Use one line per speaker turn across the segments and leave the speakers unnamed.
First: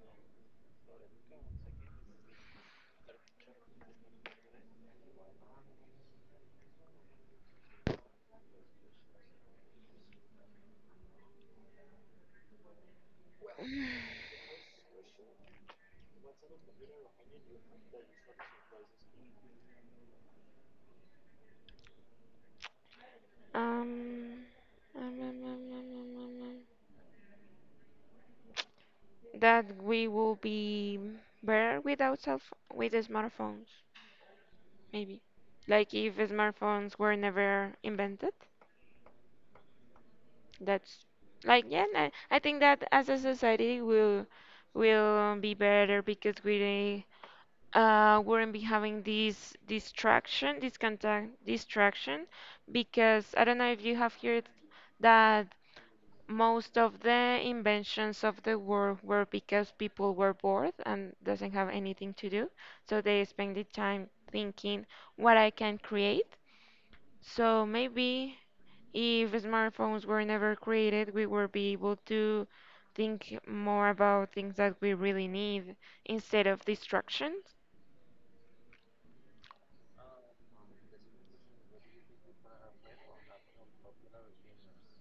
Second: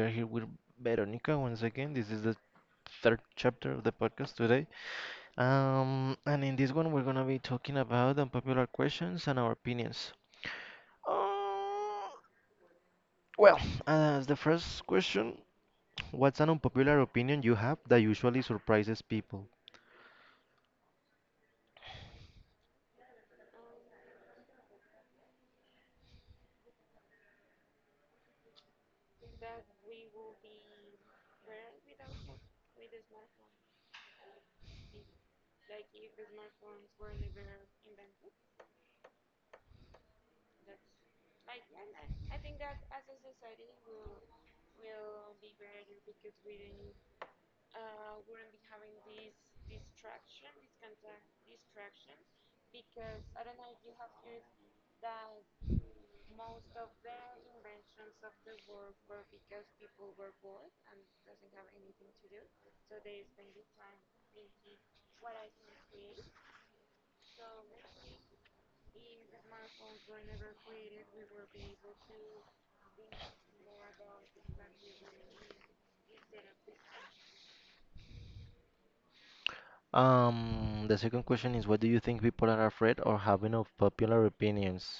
are here with Veronica once again. This is the third chapter of the podcast today. And in this one, we're gonna be talking about unpopular questions and our opinions. Uh, as the first question, what's an unpopular opinion you have that usually surprises people?
Um, um, um, um, um, um, um, um, um. That we will be better without cell ph with the smartphones, maybe. Like if smartphones were never invented, that's like yeah, I think that as a society we'll will be better because we wouldn't be having this distraction, this contact distraction, because I don't know if you have heard that most of the inventions of the world were because people were bored and doesn't have anything to do. So they spend the time thinking what I can create. So maybe if smartphones were never created, we would be able to think more about things that we really need instead of distractions.
The second question is, what do you think people are afraid or having of popular opinions?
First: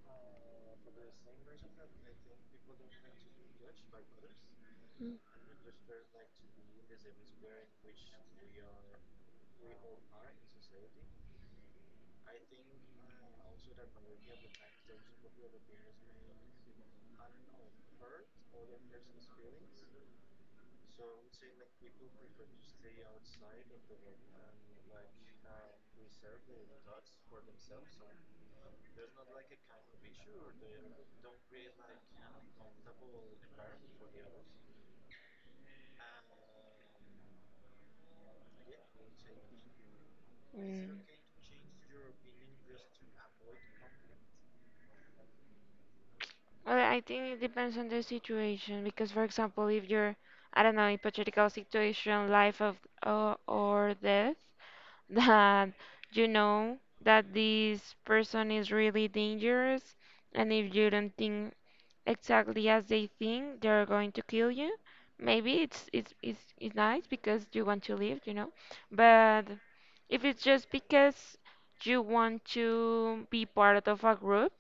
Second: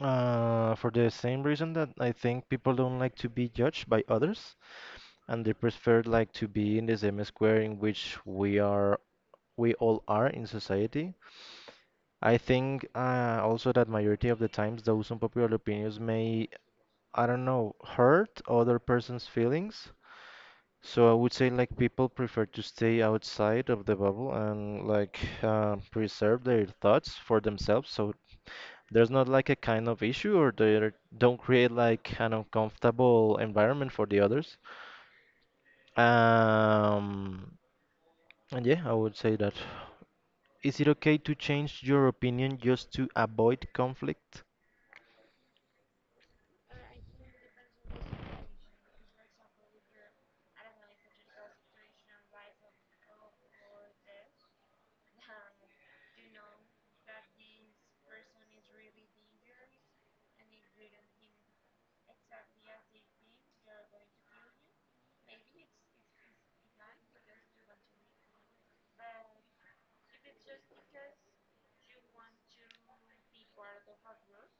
For the same reason that I think people don't like to be judged by others. And they prefer like to be in the same square in which we all are in society. I think also that majority of the times those unpopular opinions may, I don't know, hurt other person's feelings. So I would say like people prefer to stay outside of the bubble and like preserve their thoughts for themselves. So there's not like a kind of issue or they don't create like an uncomfortable environment for the others. Um, And yeah, I would say that. Is it
Mm.
okay to change your opinion just to avoid conflict?
Well, I think it depends on the situation because, for example, if you're, I don't know, hypothetical situation, life of or death, that you know that this person is really dangerous, and if you don't think exactly as they think, they're going to kill you. Maybe it's nice because you want to live, but if it's just because you want to be part of a group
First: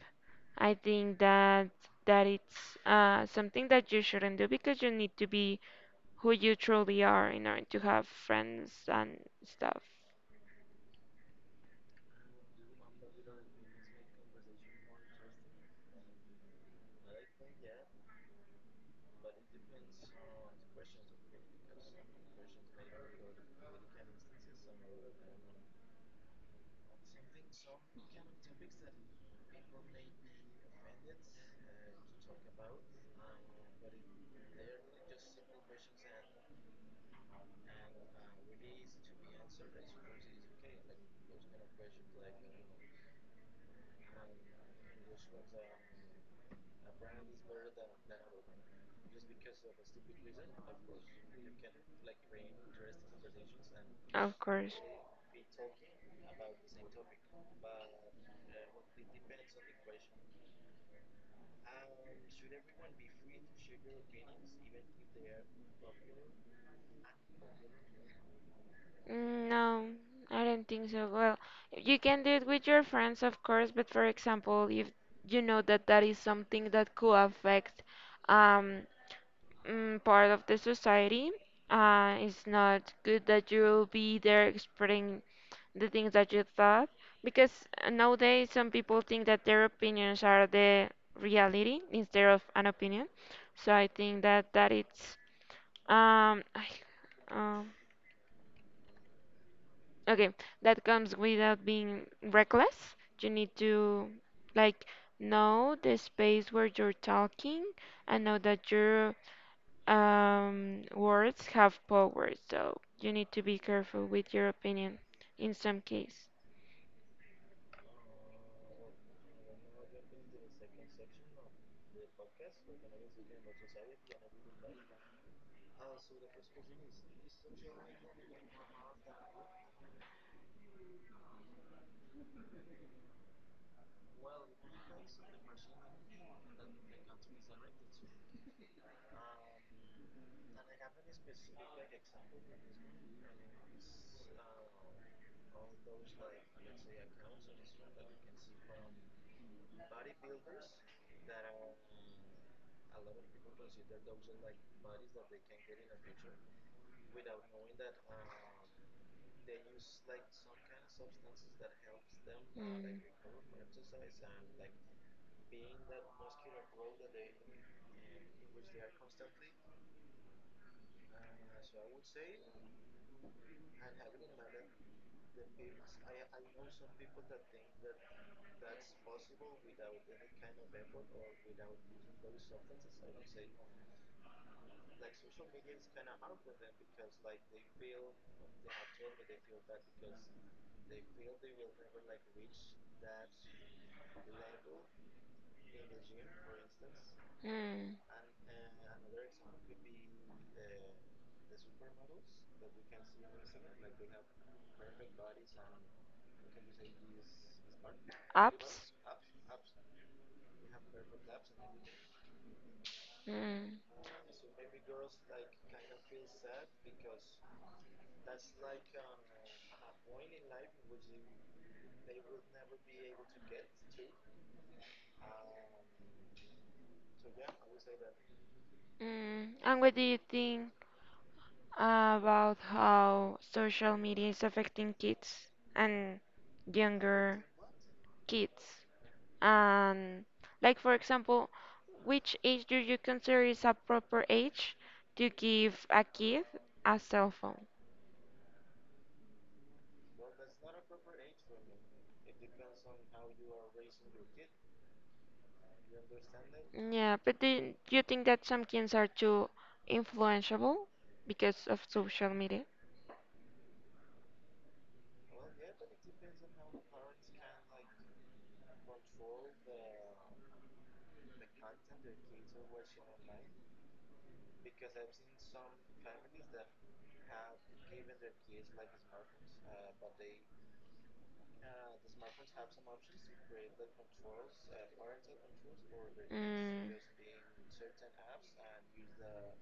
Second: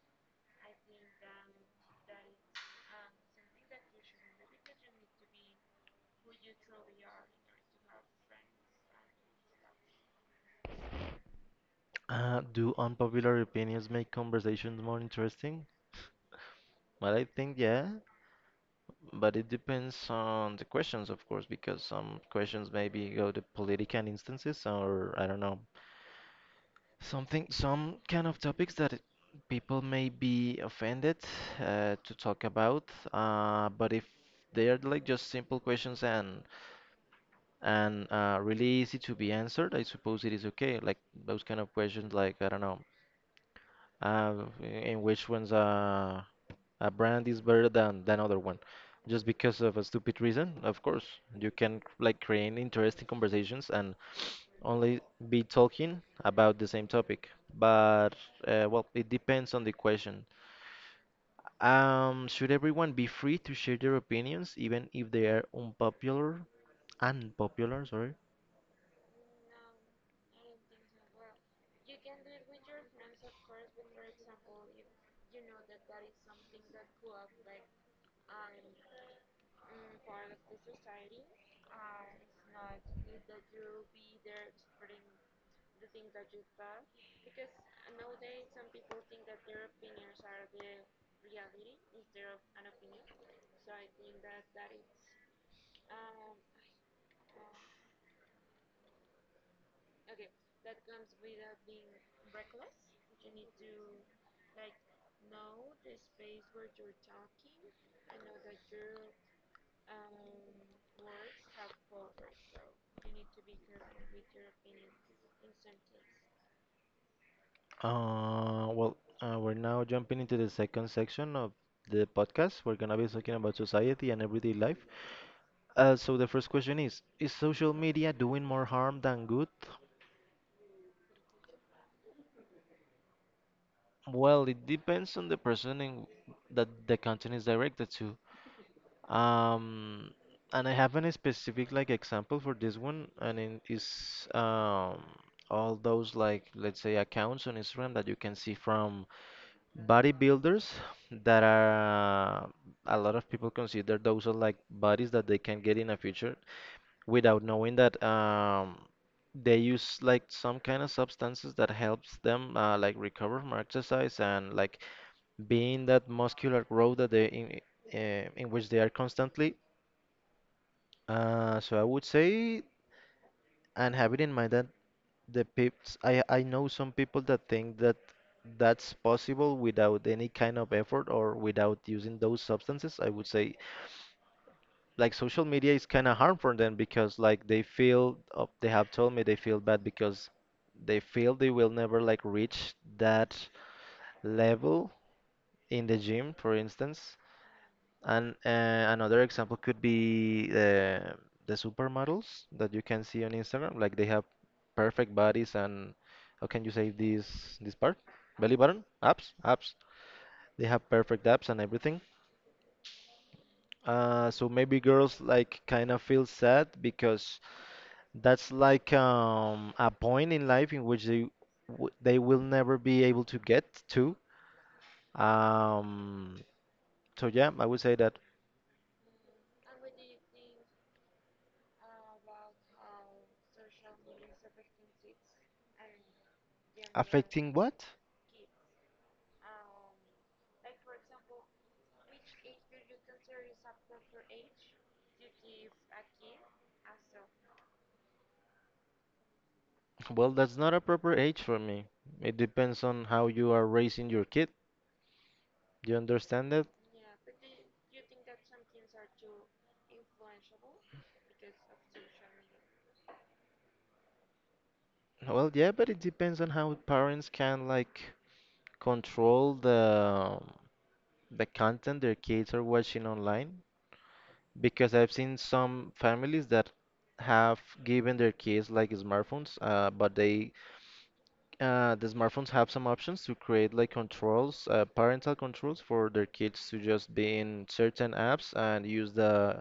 I think that it's something that you shouldn't do because you need to be who you truly are in order to have friends and stuff.
Do unpopular opinions make conversations more interesting? Well, I think yeah, but it depends on the questions, of course, because some questions maybe go to political instances or I don't know, something, some kind of topics that people may be offended to talk about. But if they are like just simple questions and really easy to be answered. I suppose it is okay. Like those kind of questions, like I don't know, uh, in which ones a brand is better than other one, just because of a stupid reason. Of course, you can like create interesting conversations and
Of course.
only be talking about the same topic. But well, it depends on the question. Should everyone be free to share their opinions, even if they are unpopular? Unpopular, sorry.
Mm, no, I don't think so. Well, you can do it with your friends, of course, but for example, if you know that that is something that could affect um, part of the society, it's not good that you'll be there spreading the things that you thought, because nowadays some people think that their opinions are the reality instead of an opinion. So I think that it's um, I, um okay, that comes without being reckless. You need to like know the space where you're talking and know that your words have power. So you need to be careful with your opinion in some case.
Well, we're now jumping into the second section of the podcast. We're gonna be talking about society and everyday life. So the first question is: is social media doing more harm than good? Well, it depends on the person that the content is directed to. Um, and I have a specific like example for this one, and it is all those like let's say accounts on Instagram that you can see from bodybuilders that are a lot of people consider those are like bodies that they can get in the future without knowing that they use like some kind of substances that helps them like
Mm.
recover from exercise and like being that muscular growth that in which they are constantly. So I would say and have it in mind that I know some people that think that that's possible without any kind of effort or without using those substances. I would say like social media is kind of harmful for them because like they have told me they feel bad because they feel they will never like reach that level in the gym, for instance.
Mm.
And another example could be the supermodels that you can see on Instagram. Like they have perfect bodies and how can you say this part? Belly button,
Ups?
abs. They have perfect abs and everything.
Mm.
So maybe girls like kind of feel sad because that's like a point in life in which they will never be able to get to. Um, so yeah, I would say that.
Mm. And what do you think about how social media is affecting kids and younger
Affecting what?
kids? And like for example, which age do you consider is a proper age to give a kid a cell phone?
Well, that's not a proper age for me. It depends on how you are raising your kid. Do you understand that?
Yeah, but do you think that some kids are too influenceable because of social media?
Well, yeah, but it depends on how parents can like control the content their kids are watching online. Because I've seen some families that have given their kids like smartphones, but the smartphones have some options to create like controls, parental controls for their kids to just be in certain apps and use the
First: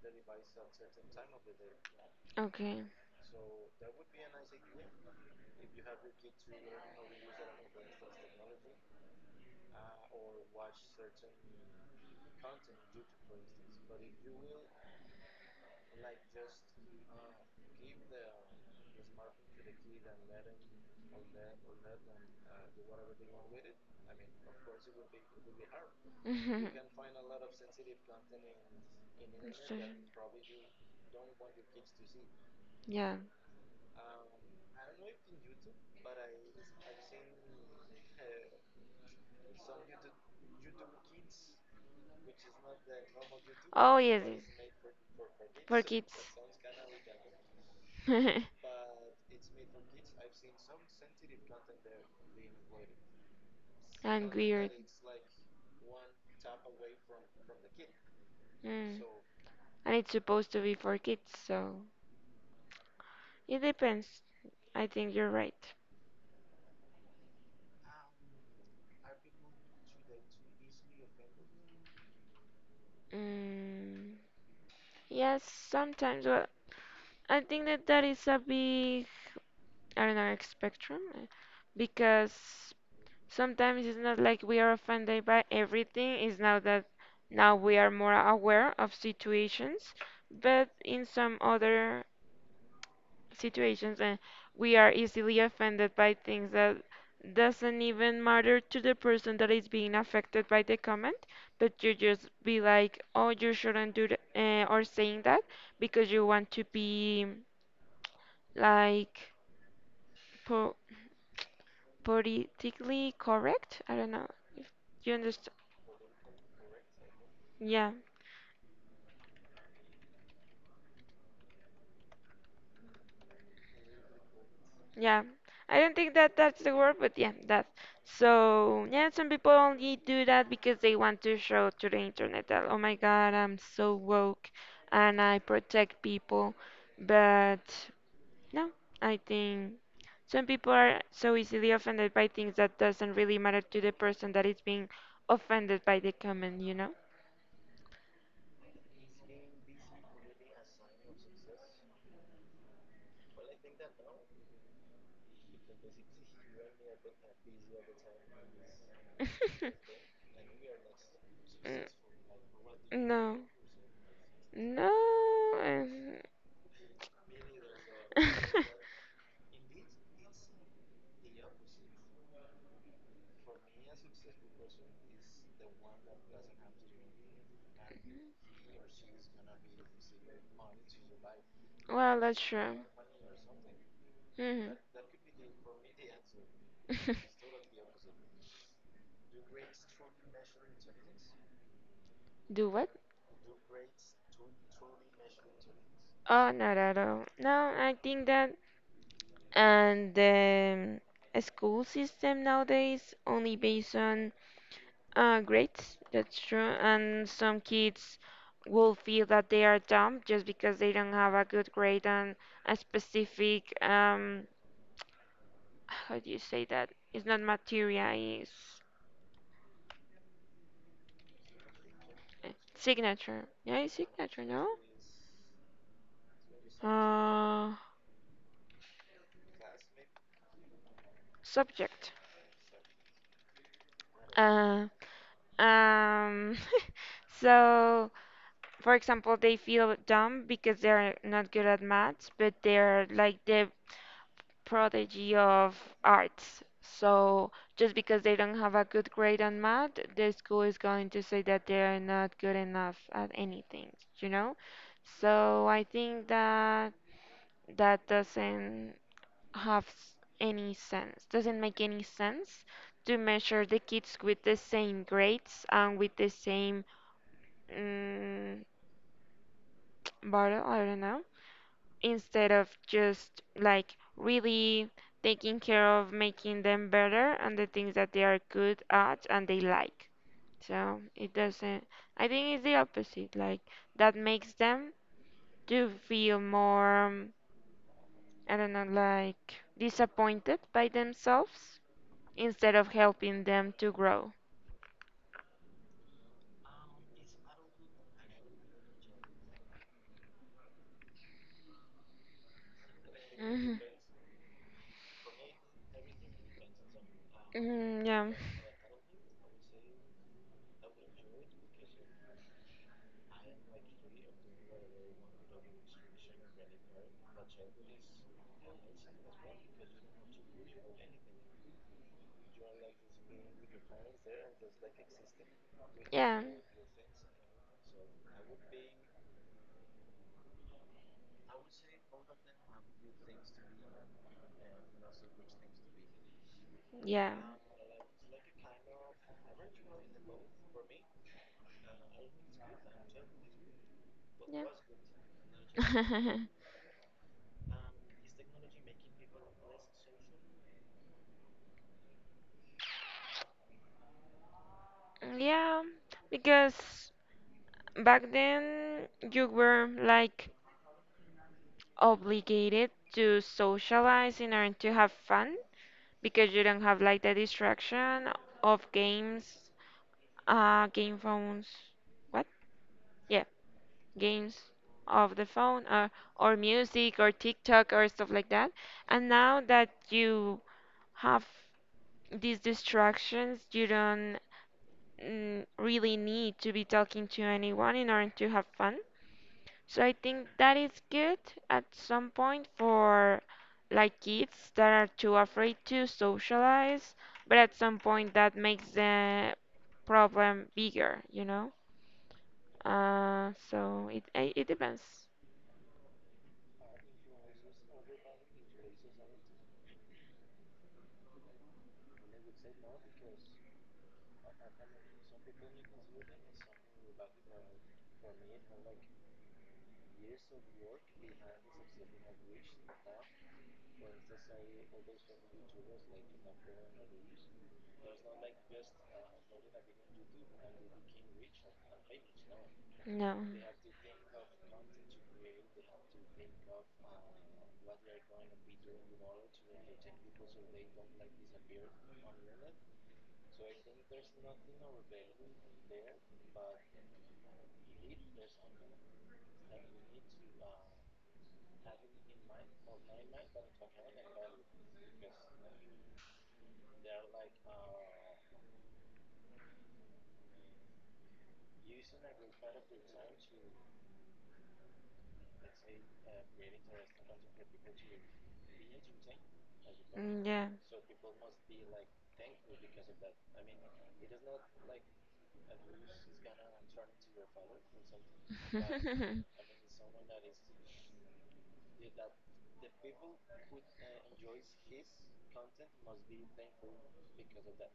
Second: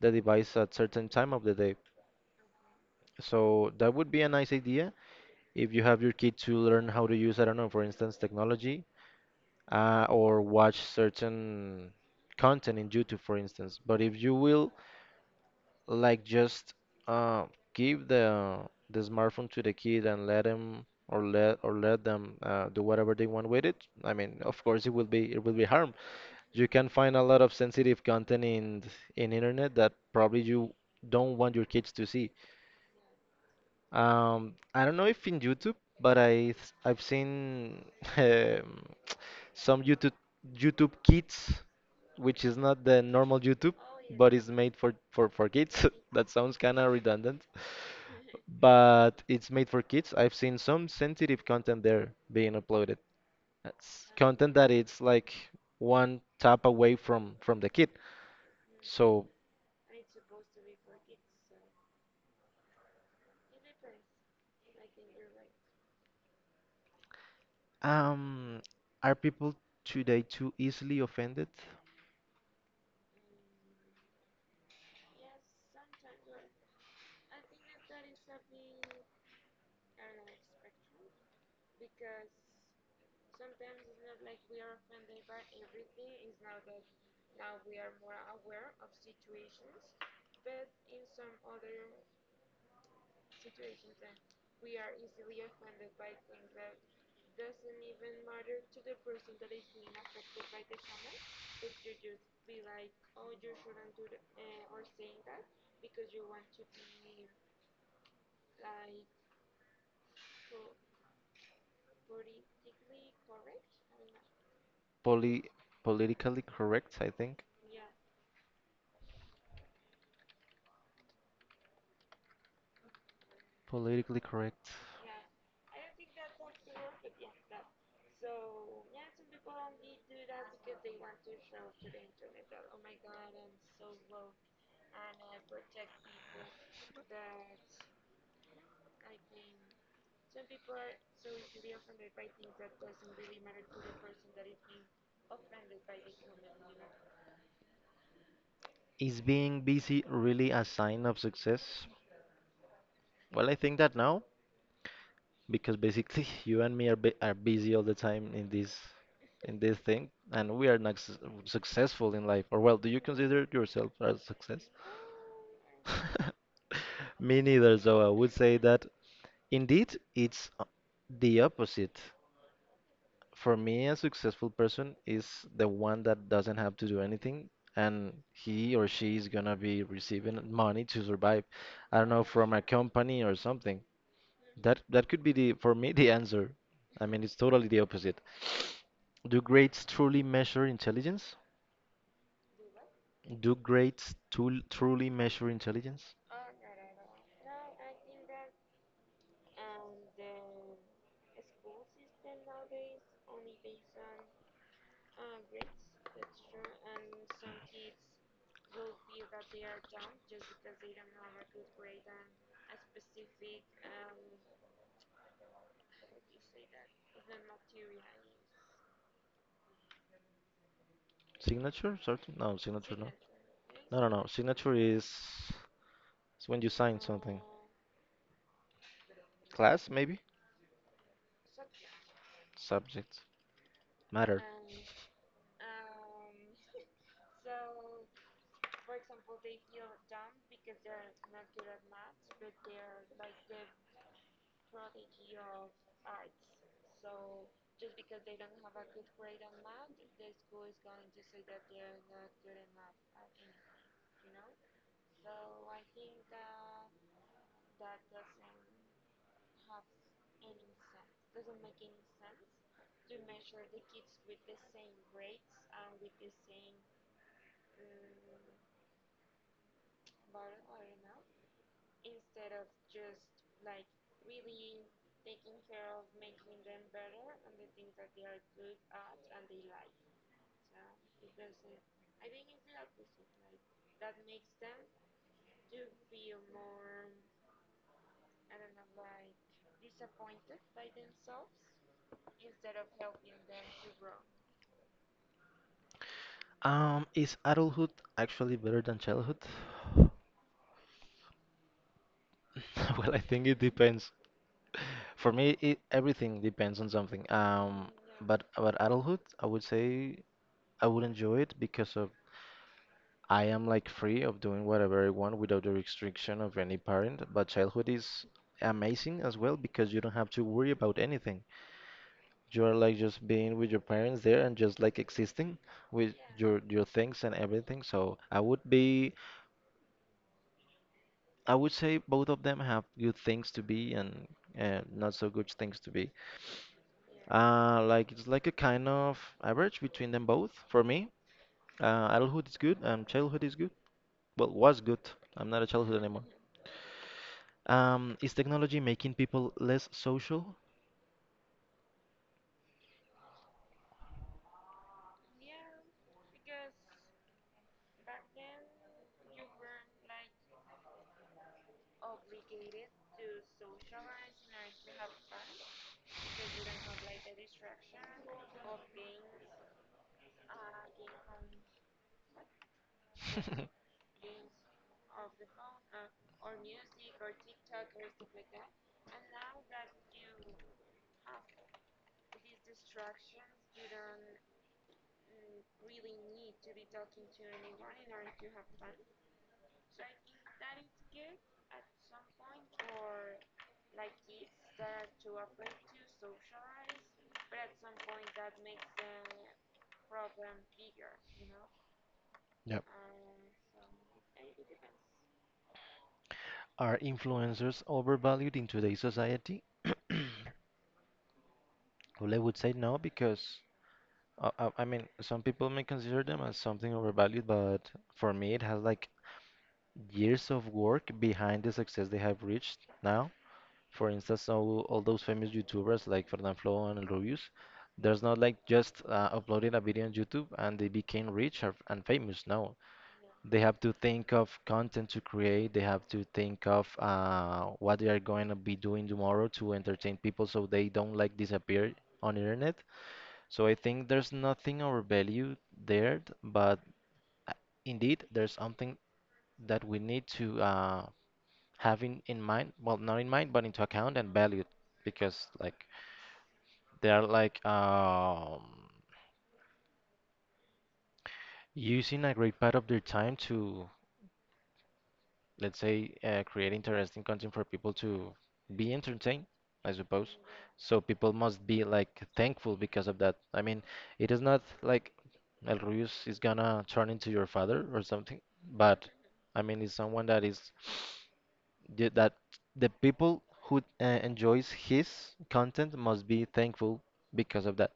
the device at certain time of the day.
Okay.
So that would be a nice idea if you have your kid to learn how to use, I don't know, for instance, technology or watch certain content in YouTube, for instance. But if you will, like, just uh, give the smartphone to the kid and let him or let them do whatever they want with it, I mean, of course, it will be harm.
You.
You can find a lot of sensitive content in internet that
Instruction.
probably you don't want your kids to see.
Yeah. We.
I don't know if in YouTube, but I've seen um, some YouTube Kids, which is not the normal YouTube, but it's made for kids.
It's.
That sounds kind of redundant,
Sounds kind.
but it's made for kids. I've seen some sensitive content there being uploaded. That's content that it's like one tap away from the kid. So,
And it's supposed to be for kids, so it depends. I think you're right.
um, are people today too easily offended?
Mm. Yes, sometimes. Well, I think that that is a big, I don't know, like, spectrum, because sometimes it's not like we are offended by everything. It's now that now we are more aware of situations, but in some other situations, and we are easily offended by things that doesn't even matter to the person that is being affected by the comment, but you just be like, oh, you shouldn't do that, or saying that because you want to be like. Po Politically correct. I don't know if you
Poly
understand.
politically correct, I think.
Yeah,
Politically correct.
yeah. I don't think that that's the word, but yeah, that. So yeah, some people only do that because they want to show to the internet that oh my God, I'm so woke and I protect people. But no, I think some people are so easily offended by things that doesn't really matter to the person that is being offended by the comment, you know?
Is being busy really a sign of success? Well, I think that now, because basically you and me are are busy all the time in this thing, and we are not
Mm.
successful in life. Or well, do you
No.
consider yourself as success?
No.
Me neither. So I would say that indeed it's the opposite. For me, a successful person is the one that doesn't have to do anything and he or she is gonna be receiving money to survive. I don't
Well,
know,
that's
from a
true.
company or something.
Hmm.
That could be the for me the answer. I mean, it's totally the opposite. Do grades truly measure intelligence?
Do what?
Do grades truly measure intelligence?
Oh, not at all. No, I think that and the school system nowadays only based on grades. That's true. And some kids will feel that they are dumb just because they don't have a good grade on a specific. How do you say that? It's not material. It's.
Signature? Sorry, no, signature no.
Signature. Yeah, it's
No, no, no.
signature, no?
Signature is it's when you sign something.
Uh,
Class maybe?
Subject.
Subject. Matter.
Uh, um, so, for example, they feel dumb because they're not good at maths, but they're like the prodigy of arts. So, just because they don't have a good grade on math, the school is going to say that they're not good enough at anything, you know? So, I think that that doesn't have any sense. Doesn't make any sense to measure the kids with the same grades and with the same mm, bottle, I don't know, instead of just like really taking care of making them better and the things that they are good at and they like. So it doesn't, I think it's the opposite, like that makes them to feel more, I don't know, like disappointed by themselves instead of helping them to grow.
Is adulthood actually better than childhood? Well, I think it
Hmm.
depends. For me, everything depends on something. Um,
Hmm, yeah,
but about adulthood, I would say I would enjoy it because of I am like free of doing whatever I want without the restriction of any parent. But childhood is amazing as well because you don't have to worry about anything. You are like just being with your parents there and just like existing with
yeah,
your things and everything. So I would be. I would say both of them have good things to be and not so good things to be.
yeah,
Like it's like a kind of average between them both for me. Adulthood is good and childhood is good. Well, was good. I'm not a childhood anymore.
yeah.
Is technology making people less social?
Yeah, because back then you were like obligated to socialize in order to have fun because you don't have like the distraction of games, game phones. What? Yeah. Games of the phone or music or TikTok or stuff like that. And now that you have these distractions, you don't really need to be talking to anyone in order to have fun. So I think that is good at some point for like kids that are too afraid to socialize, but at some point that makes the problem bigger, you know?
Yep.
So it depends.
Are influencers overvalued in today's society? Well, I would say no because I mean some people may consider them as something overvalued, but for me it has like years of work behind the success they have reached now. For instance, all those famous YouTubers like Fernand Flo and El Rubius, there's not like just uploading a video on YouTube and they became rich and famous. No,
No. Mm,
they have to think of content to create. They have to think of what they are going to be doing tomorrow to entertain people so they don't like disappear on internet. So I think there's nothing of value there, but uh, indeed there's something that we need to having in mind well not in mind but into account and valued because like they are like using a great part of their time to let's say create interesting content for people to be entertained, I suppose.
yeah.
So people must be like thankful because of that. I mean, it is not like El Ruiz is gonna turn into your father or something, but I mean it's someone that is. Yeah, that the people who enjoys his content must be thankful because of that.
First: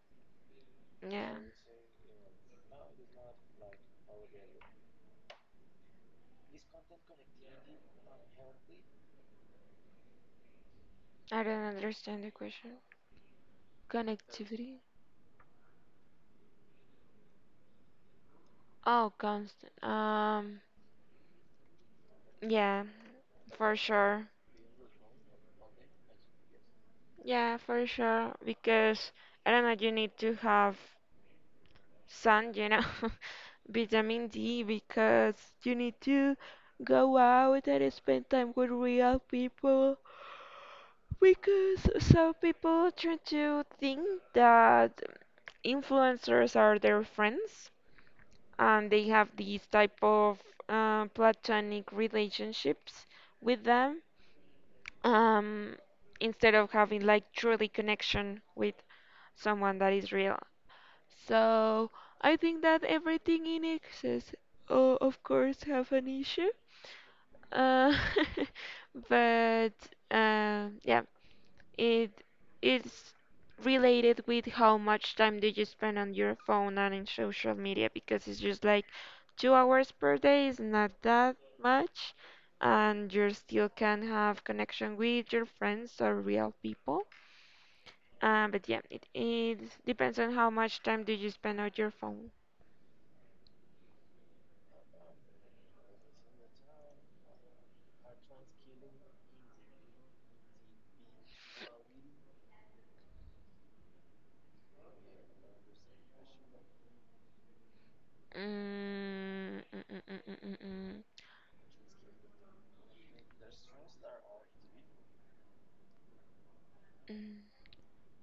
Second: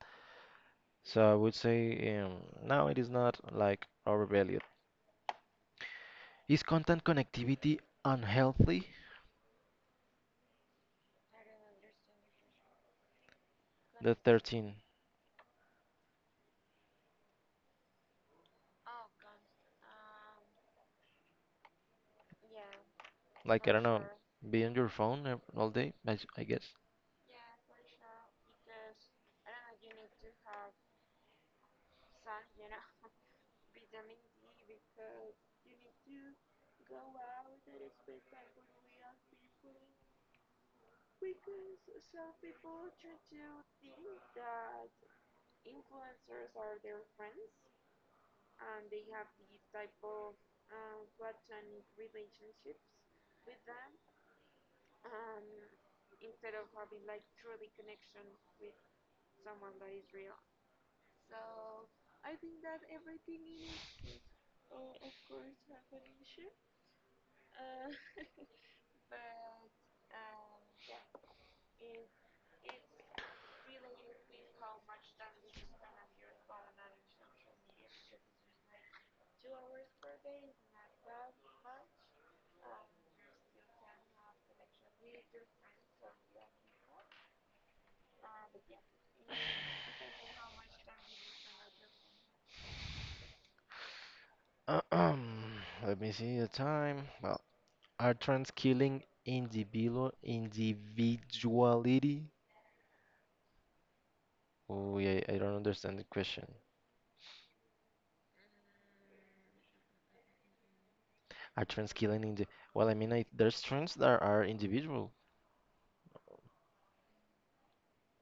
So I
Yeah.
would say now it is not like overvalued. Is content connectivity unhealthy?
I don't understand the question.
The 13,
Connectivity? Oh, constant. Yeah,
like I
for
don't know,
sure.
be on your phone all day, I guess.
Yeah, for sure. Because I don't know, you need to have sun, vitamin D, because you need to go out and spend time with real people. Because some people tend to think that influencers are their friends and they have these type of platonic relationships with them um, instead of having like truly connection with someone that is real. So I think that everything in excess, of course, have an issue. Uh, but yeah, it it's related with how much time do you spend on your phone and in social media because it's just like 2 hours per day is not that much, and you still can have connection with your friends or real people. But yeah, it depends on how much time do you spend on your phone.
Let me see the time. Well, are trends killing individuality? Oh, yeah, I don't understand the question.
Mm, mm, mm, mm, mm, mm, mm.
Are trends killing in the? Well, I mean, there's trends that are individual.
Mm.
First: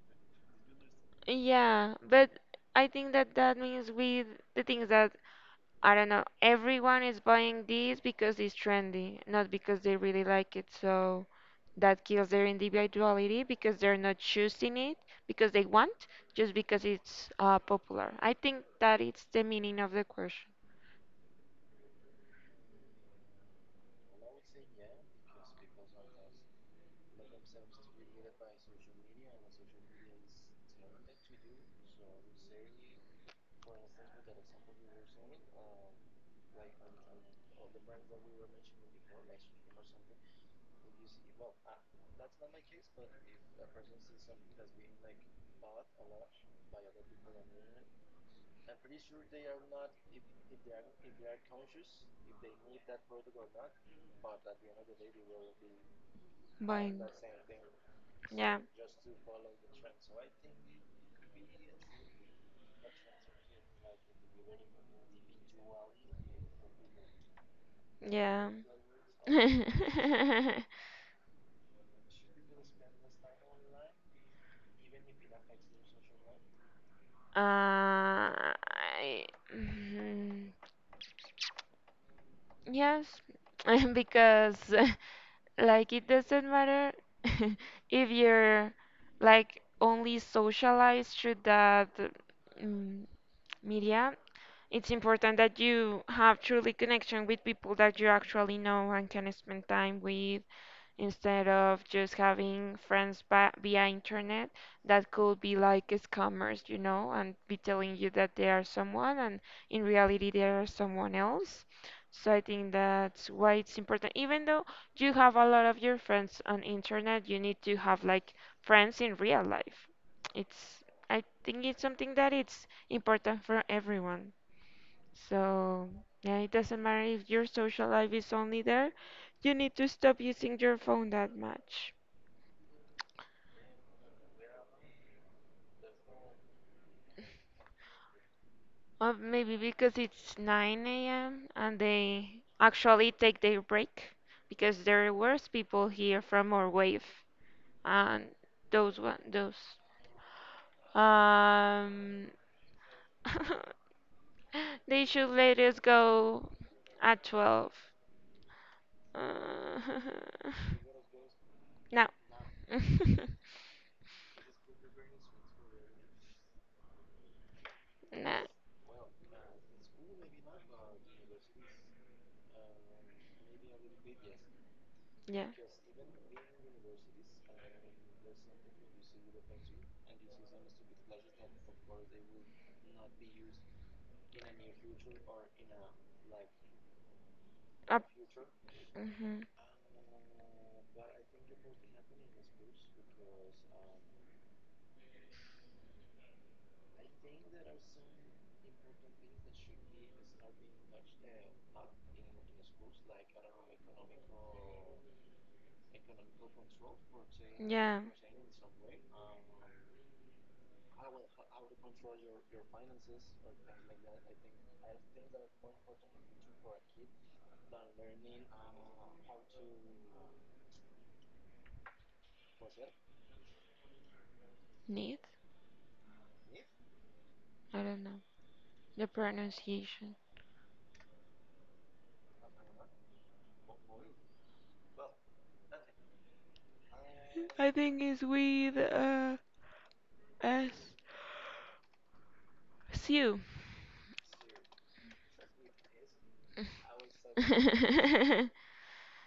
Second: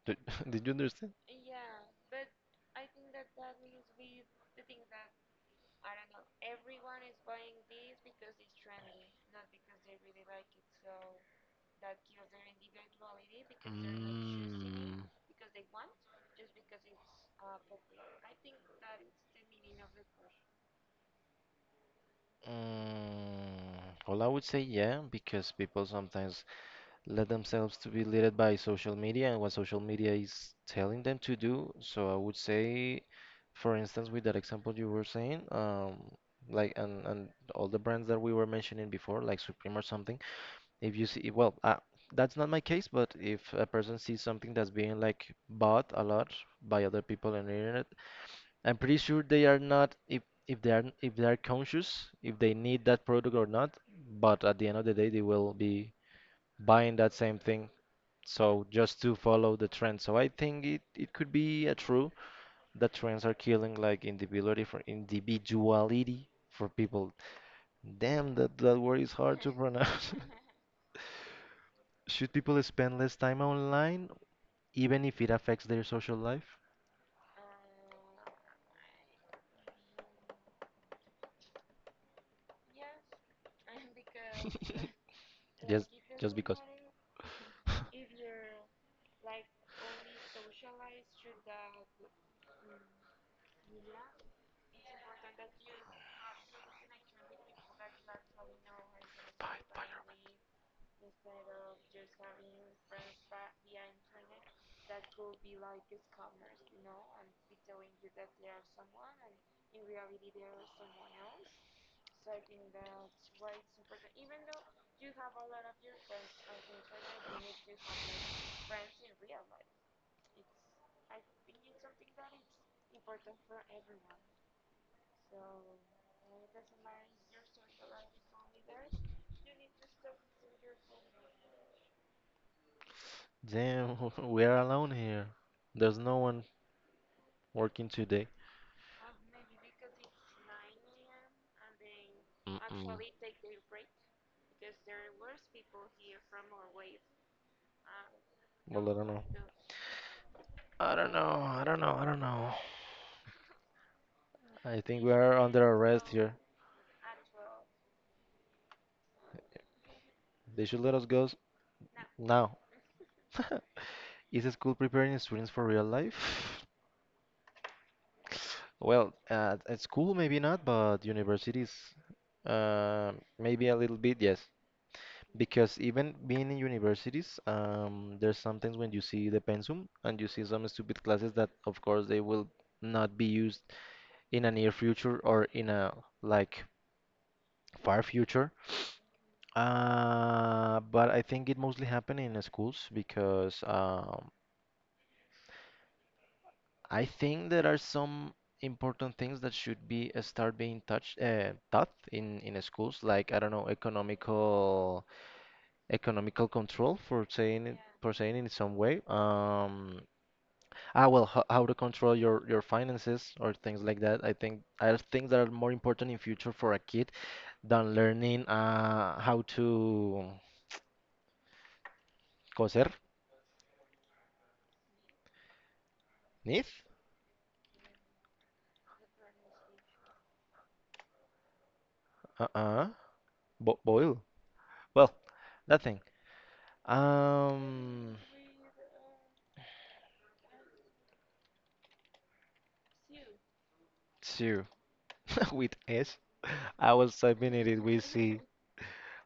Do- Did you understand?
Yeah, but I think that that means with the things that I don't know, everyone is buying these because it's trendy, not because they really like it. So that kills their individuality because they're not choosing it
Mm,
because they want, just because it's popular. I think that it's the meaning of the question.
mm, well, I would say yeah, because people sometimes let themselves to be led by social media and what social media is telling them to do. So I would say, for instance, with that example you were saying, like and all the brands that we were mentioning before, like Supreme or something. If you see, well, that's not my case, but if a person sees something that's being like bought a lot by other people on the internet, I'm pretty sure they are not if they are conscious if they need that product or not, but at the end of the day they will be buying
Buying.
that same thing.
Yeah,
So just to follow the trend. So I think it could be a true that trends are killing like individuality for people. Damn,
yeah.
that word is hard to pronounce. Should people spend less time online even if it affects their social life?
Uh, I, mm, yes, because like it doesn't matter if you're like only socialized through that mm, media. It's important that you have truly connection with people that you actually know and can spend time with instead of just having friends via internet that could be like scammers, and be telling you that they are someone and in reality they are someone else. So I think that's why it's important. Even though you have a lot of your friends on internet, you need to have like friends in real life. It's I think it's something that it's important for everyone. So, yeah, it doesn't matter if your social life is only there, you need to stop using your phone that much.
Damn, we are alone here. There's no one working today.
Or maybe because it's 9 a.m. and they actually take their break because there were people here from our wave and
Well, I
those
don't
one
know.
those
I don't know. I don't know. I don't
um
know. I think
they
we
should
are
let
under
us
arrest here.
go at 12. Uh,
They should let us go s-
no.
now. Is the school preparing students for real life?
No.
Well, at school maybe not, but universities, uh, maybe a little bit, yes.
Yeah.
Because even being in universities, there's sometimes when you see the pensum and you see some stupid classes that, of course, they will not be used in a near future or in a like far
Up.
future.
Mhm.
But I think it mostly happen in schools because I think there are some important things that should be start being touched taught in schools, like I don't know, economical control for saying it
Yeah.
in some way. Well, how to control your finances or things like that. I think are things that are more important in future for a kid than learning how to coser,
Need?
knit,
I don't know. The pronunciation.
uh-uh, bo boil. Well, that thing.
I think
Um,
it's with S. Sew.
so with S, I was typing it in with C.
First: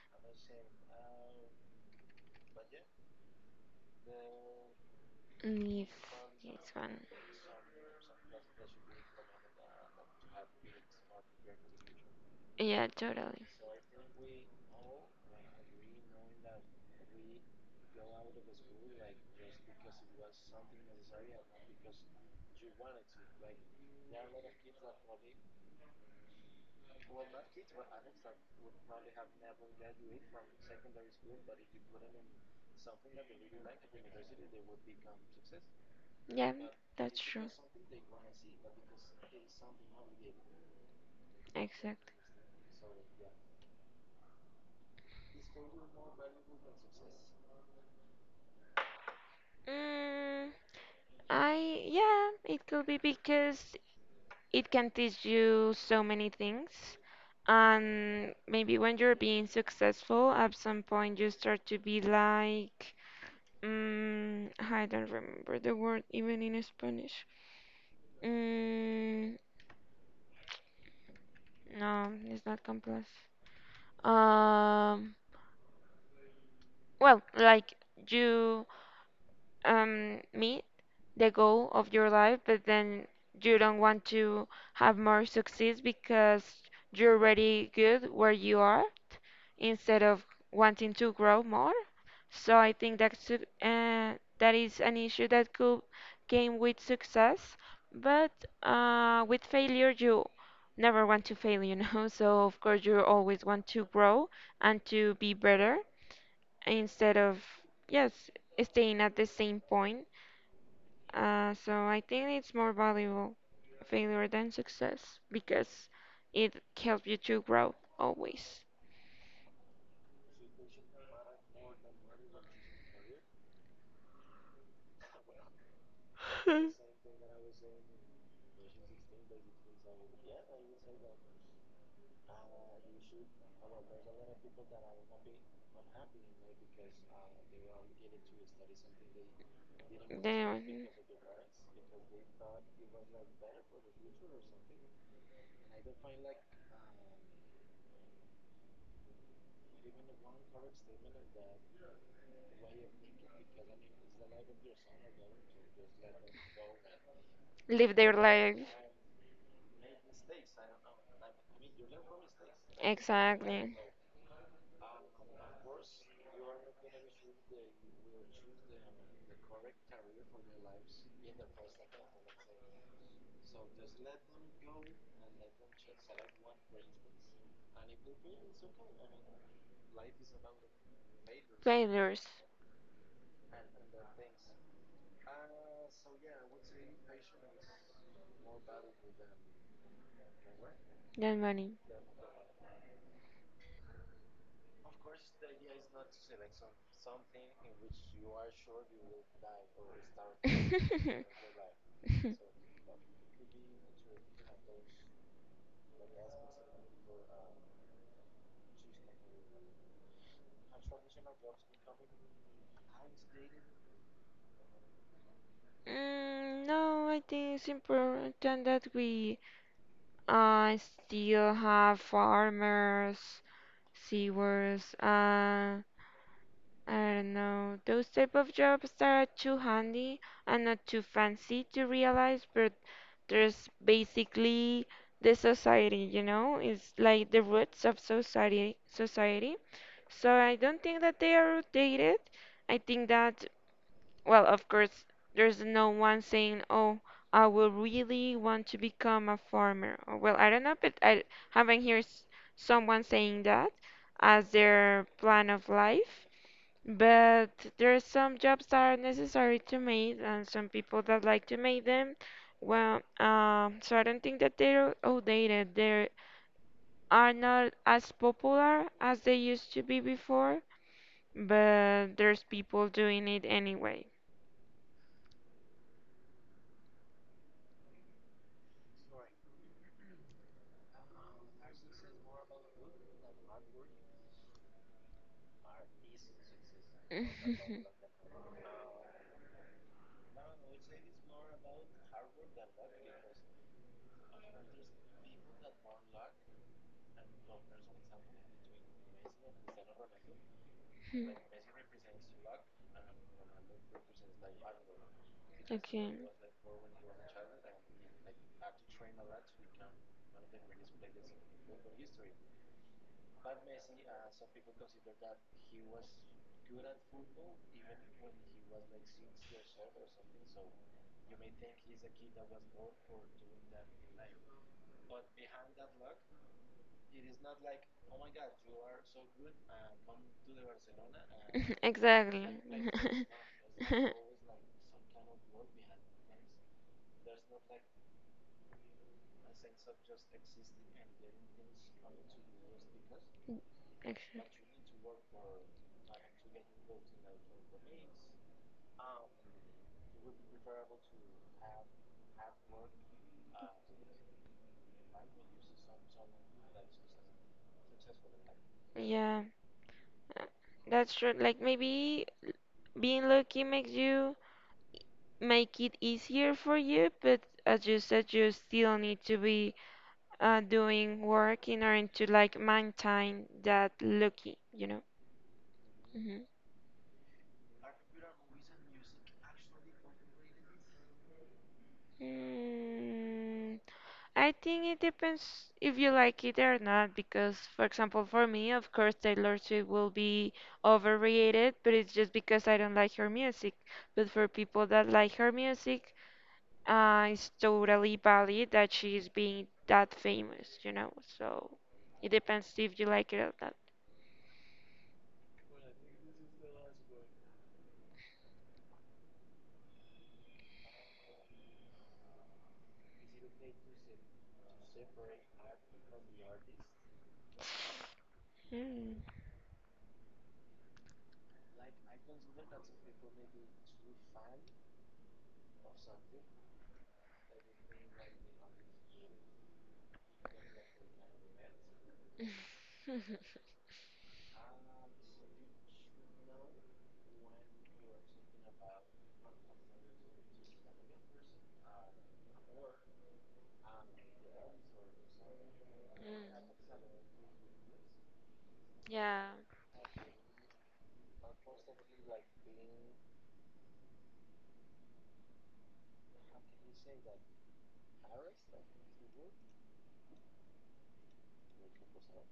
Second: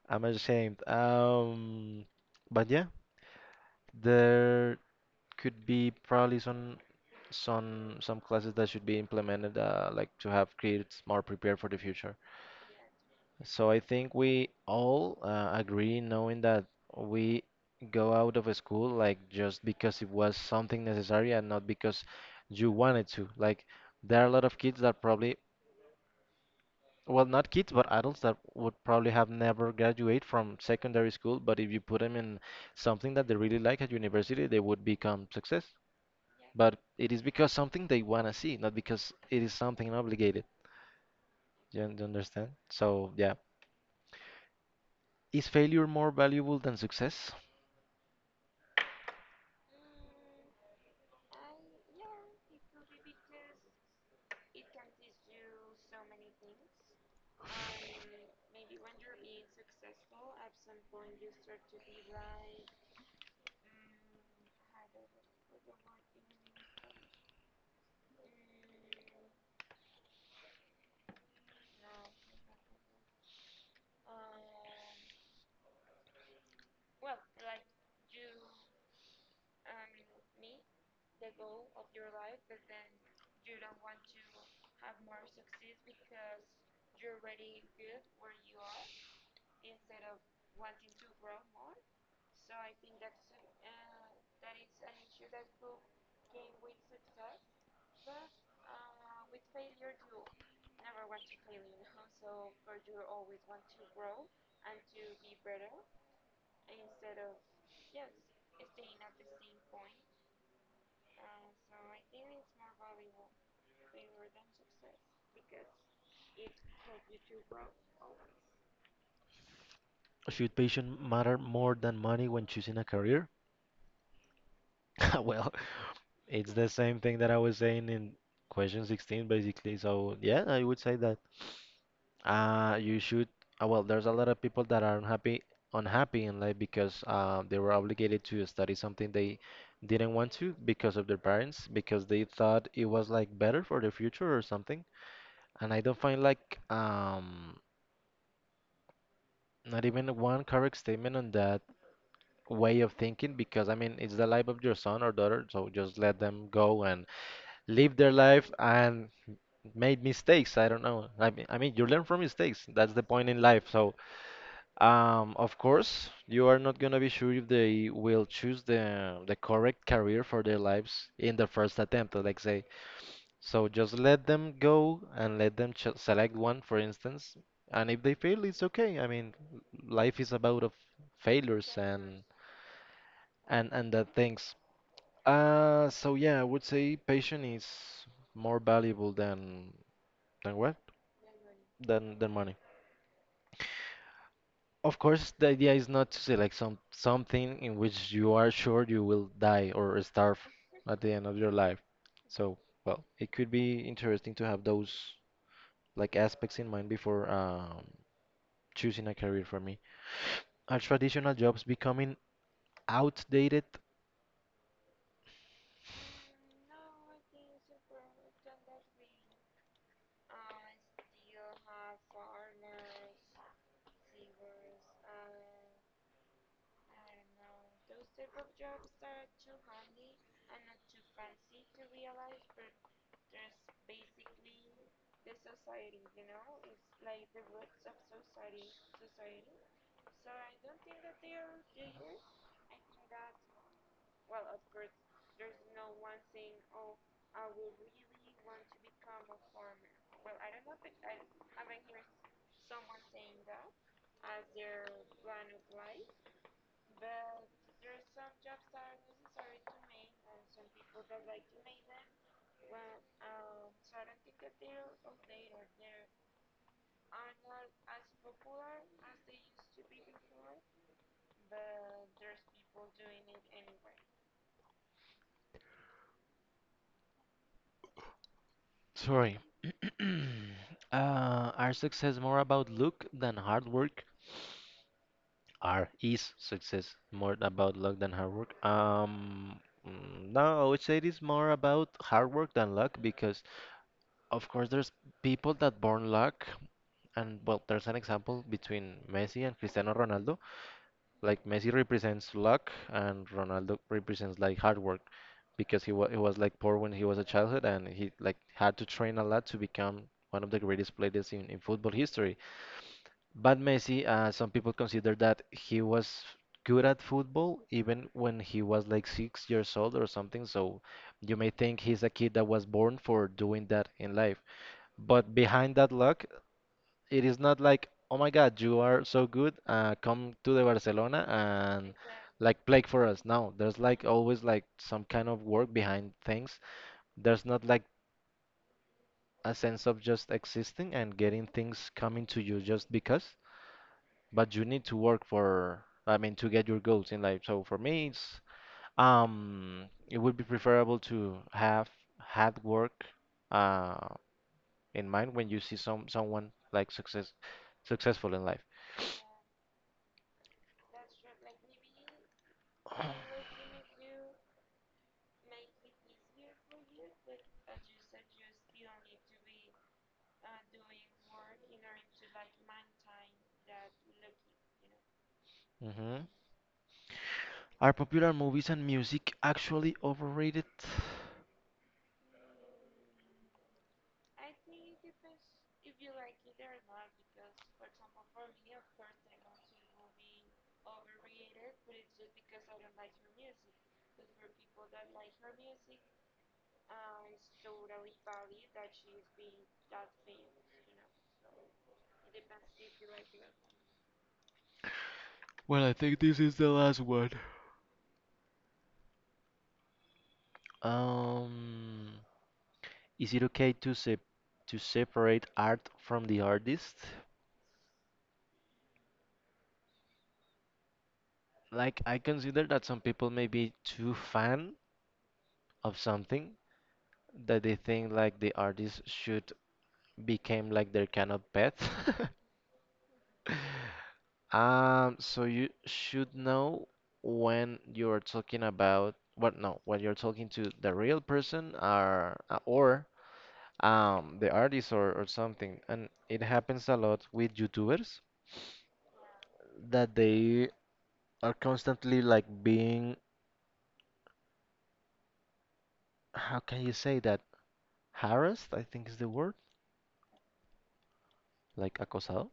I'm ashamed. But yeah, there could
Need.
be probably
It's fun.
some classes that should be implemented, like to have kids more prepared for the future.
Yeah, totally.
So I think we all agree knowing that we go out of a school, like just because it was something necessary and not because you wanted to, like, there are a lot of kids that probably, well, not kids but adults, that would probably have never graduate from secondary school, but if you put them in something that they really like at university, they would become success,
Yeah,
but it
that's
is
true.
because something they want to see, not because it is something obligated. You
Exactly.
understand? So, yeah. Is failure more valuable than success?
Mm, I yeah, it could be because it can teach you so many things. And maybe when you're being successful, at some point you start to be like, I don't remember the word even in Spanish. Mm, no, it's not complex. Um, well, like you, me, the goal of your life, but then you don't want to have more success because you're already good where you are instead of wanting to grow more. So I think that is an issue that could came with success, but with failure you never want to fail, you know. So of course you always want to grow and to be better instead of yes staying at the same point so I think it's more valuable failure than success because it helps you to grow always.
Should patience matter more than money when choosing a career? Well, it's the same thing that I was saying in question 16, basically. So, yeah, I would say that. You should. Well, there's a lot of people that are unhappy in life because they were obligated to study something they didn't want to
Then
because of their parents, because they thought it was like better for their future or something. And I don't find like not even one correct statement on that way of thinking, because I mean it's the life of your son or daughter, so just let them go and
live
live their
their
life
life
and made mistakes. I don't know. I mean, you learn from mistakes. That's the point in life.
exactly.
So of course, you are not gonna be sure if they will choose the correct career for their lives in the first attempt, like say. So just let them go and let them ch select one, for instance. And if they fail, it's okay. I mean, life is about of failures
Failures
and that things. So yeah, I would say patience is more valuable than what?
than money.
Than money. Of course, the idea is not to select something in which you are sure you will die or starve at the end of your life. So, well, it could be interesting to have those like aspects in mind before choosing a career for me. Are traditional jobs becoming outdated?
Mm, no, I think it's important that we still have farmers, sewers, I don't know, those type of jobs that are too handy and not too fancy to realize, but there's basically the society, it's like the roots of society. So I don't think that they are outdated. I think that, well, of course, there's no one saying, "Oh, I will really want to become a farmer." Or, well, I don't know, but I haven't heard someone saying that as their plan of life. But there are some jobs that are necessary to make, and some people that like to make them. Well, so I don't think that they're outdated. They are not as popular as they used to be before, but there's people doing it anyway.
Sorry. Uh, are success more about luck than hard work? Are Is success more about luck than hard work? No, I would say it is more about hard work than luck because, of course, there's people that born luck, and well, there's an example between Messi and Cristiano Ronaldo.
Hmm.
Like Messi represents luck, and Ronaldo represents like hard work because
Okay.
he was like poor when he was a childhood, and he like had to train a lot to become one of the greatest players in football history. But Messi, some people consider that he was good at football even when he was like 6 years old or something. So you may think he's a kid that was born for doing that in life. But behind that luck, it is not like, oh my God, you are so good, come to the Barcelona and
Exactly.
like play for us. No, there's like always like some kind of work behind things. There's not like a sense of just existing and getting things coming to you just because.
Ex-
But you need to work for, I mean, to get your goals in life. So for me it's it would be preferable to have had work uh in mind when you see someone like successful in life.
Yeah, uh, that's true. Like maybe being lucky makes you make it easier for you, but as you said, you still need to be doing work in order to like maintain that lucky, you know.
Hmm.
Hmm.
Are popular movies and music actually overrated?
Mm, I think it depends if you like it or not, because, for example, for me, of course, Taylor Swift will be overrated, but it's just because I don't like her music. But for people that like her music, it's totally valid that she is being that famous, you know? So it depends if you like it or not.
But Um, is it okay to se to separate art from the artist?
Mm.
Like I consider that some people may be too fan of something that they think like the artist should become like their kind of pet. So you should know when you're talking about what no, when you're talking to the real person or the artist, or something. And it
Mm.
happens a lot with YouTubers
Yeah.
that they are constantly like being, how can you say that? Harassed, I think is the word, like acosado.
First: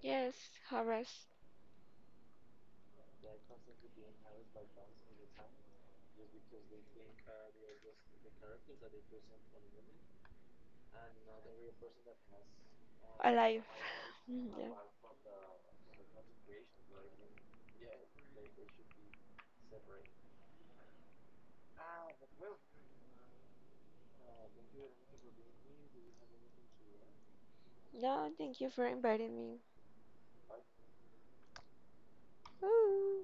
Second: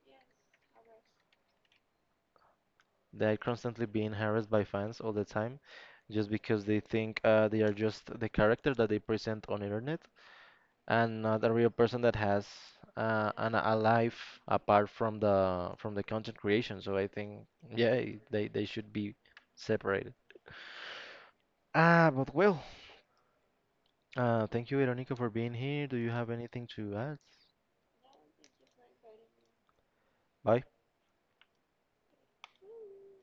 Yes, Horace.
They're constantly being harassed by fans all the time just because they think they are just the character that they present on internet and not a real person that has,
Alive.
a life
yeah.
apart from the content creation. So I think yeah, they should be separated. But well, thank you, Veronica, for being here. Do you have anything to add?
No, thank you for inviting me.
Bye.
Ooh.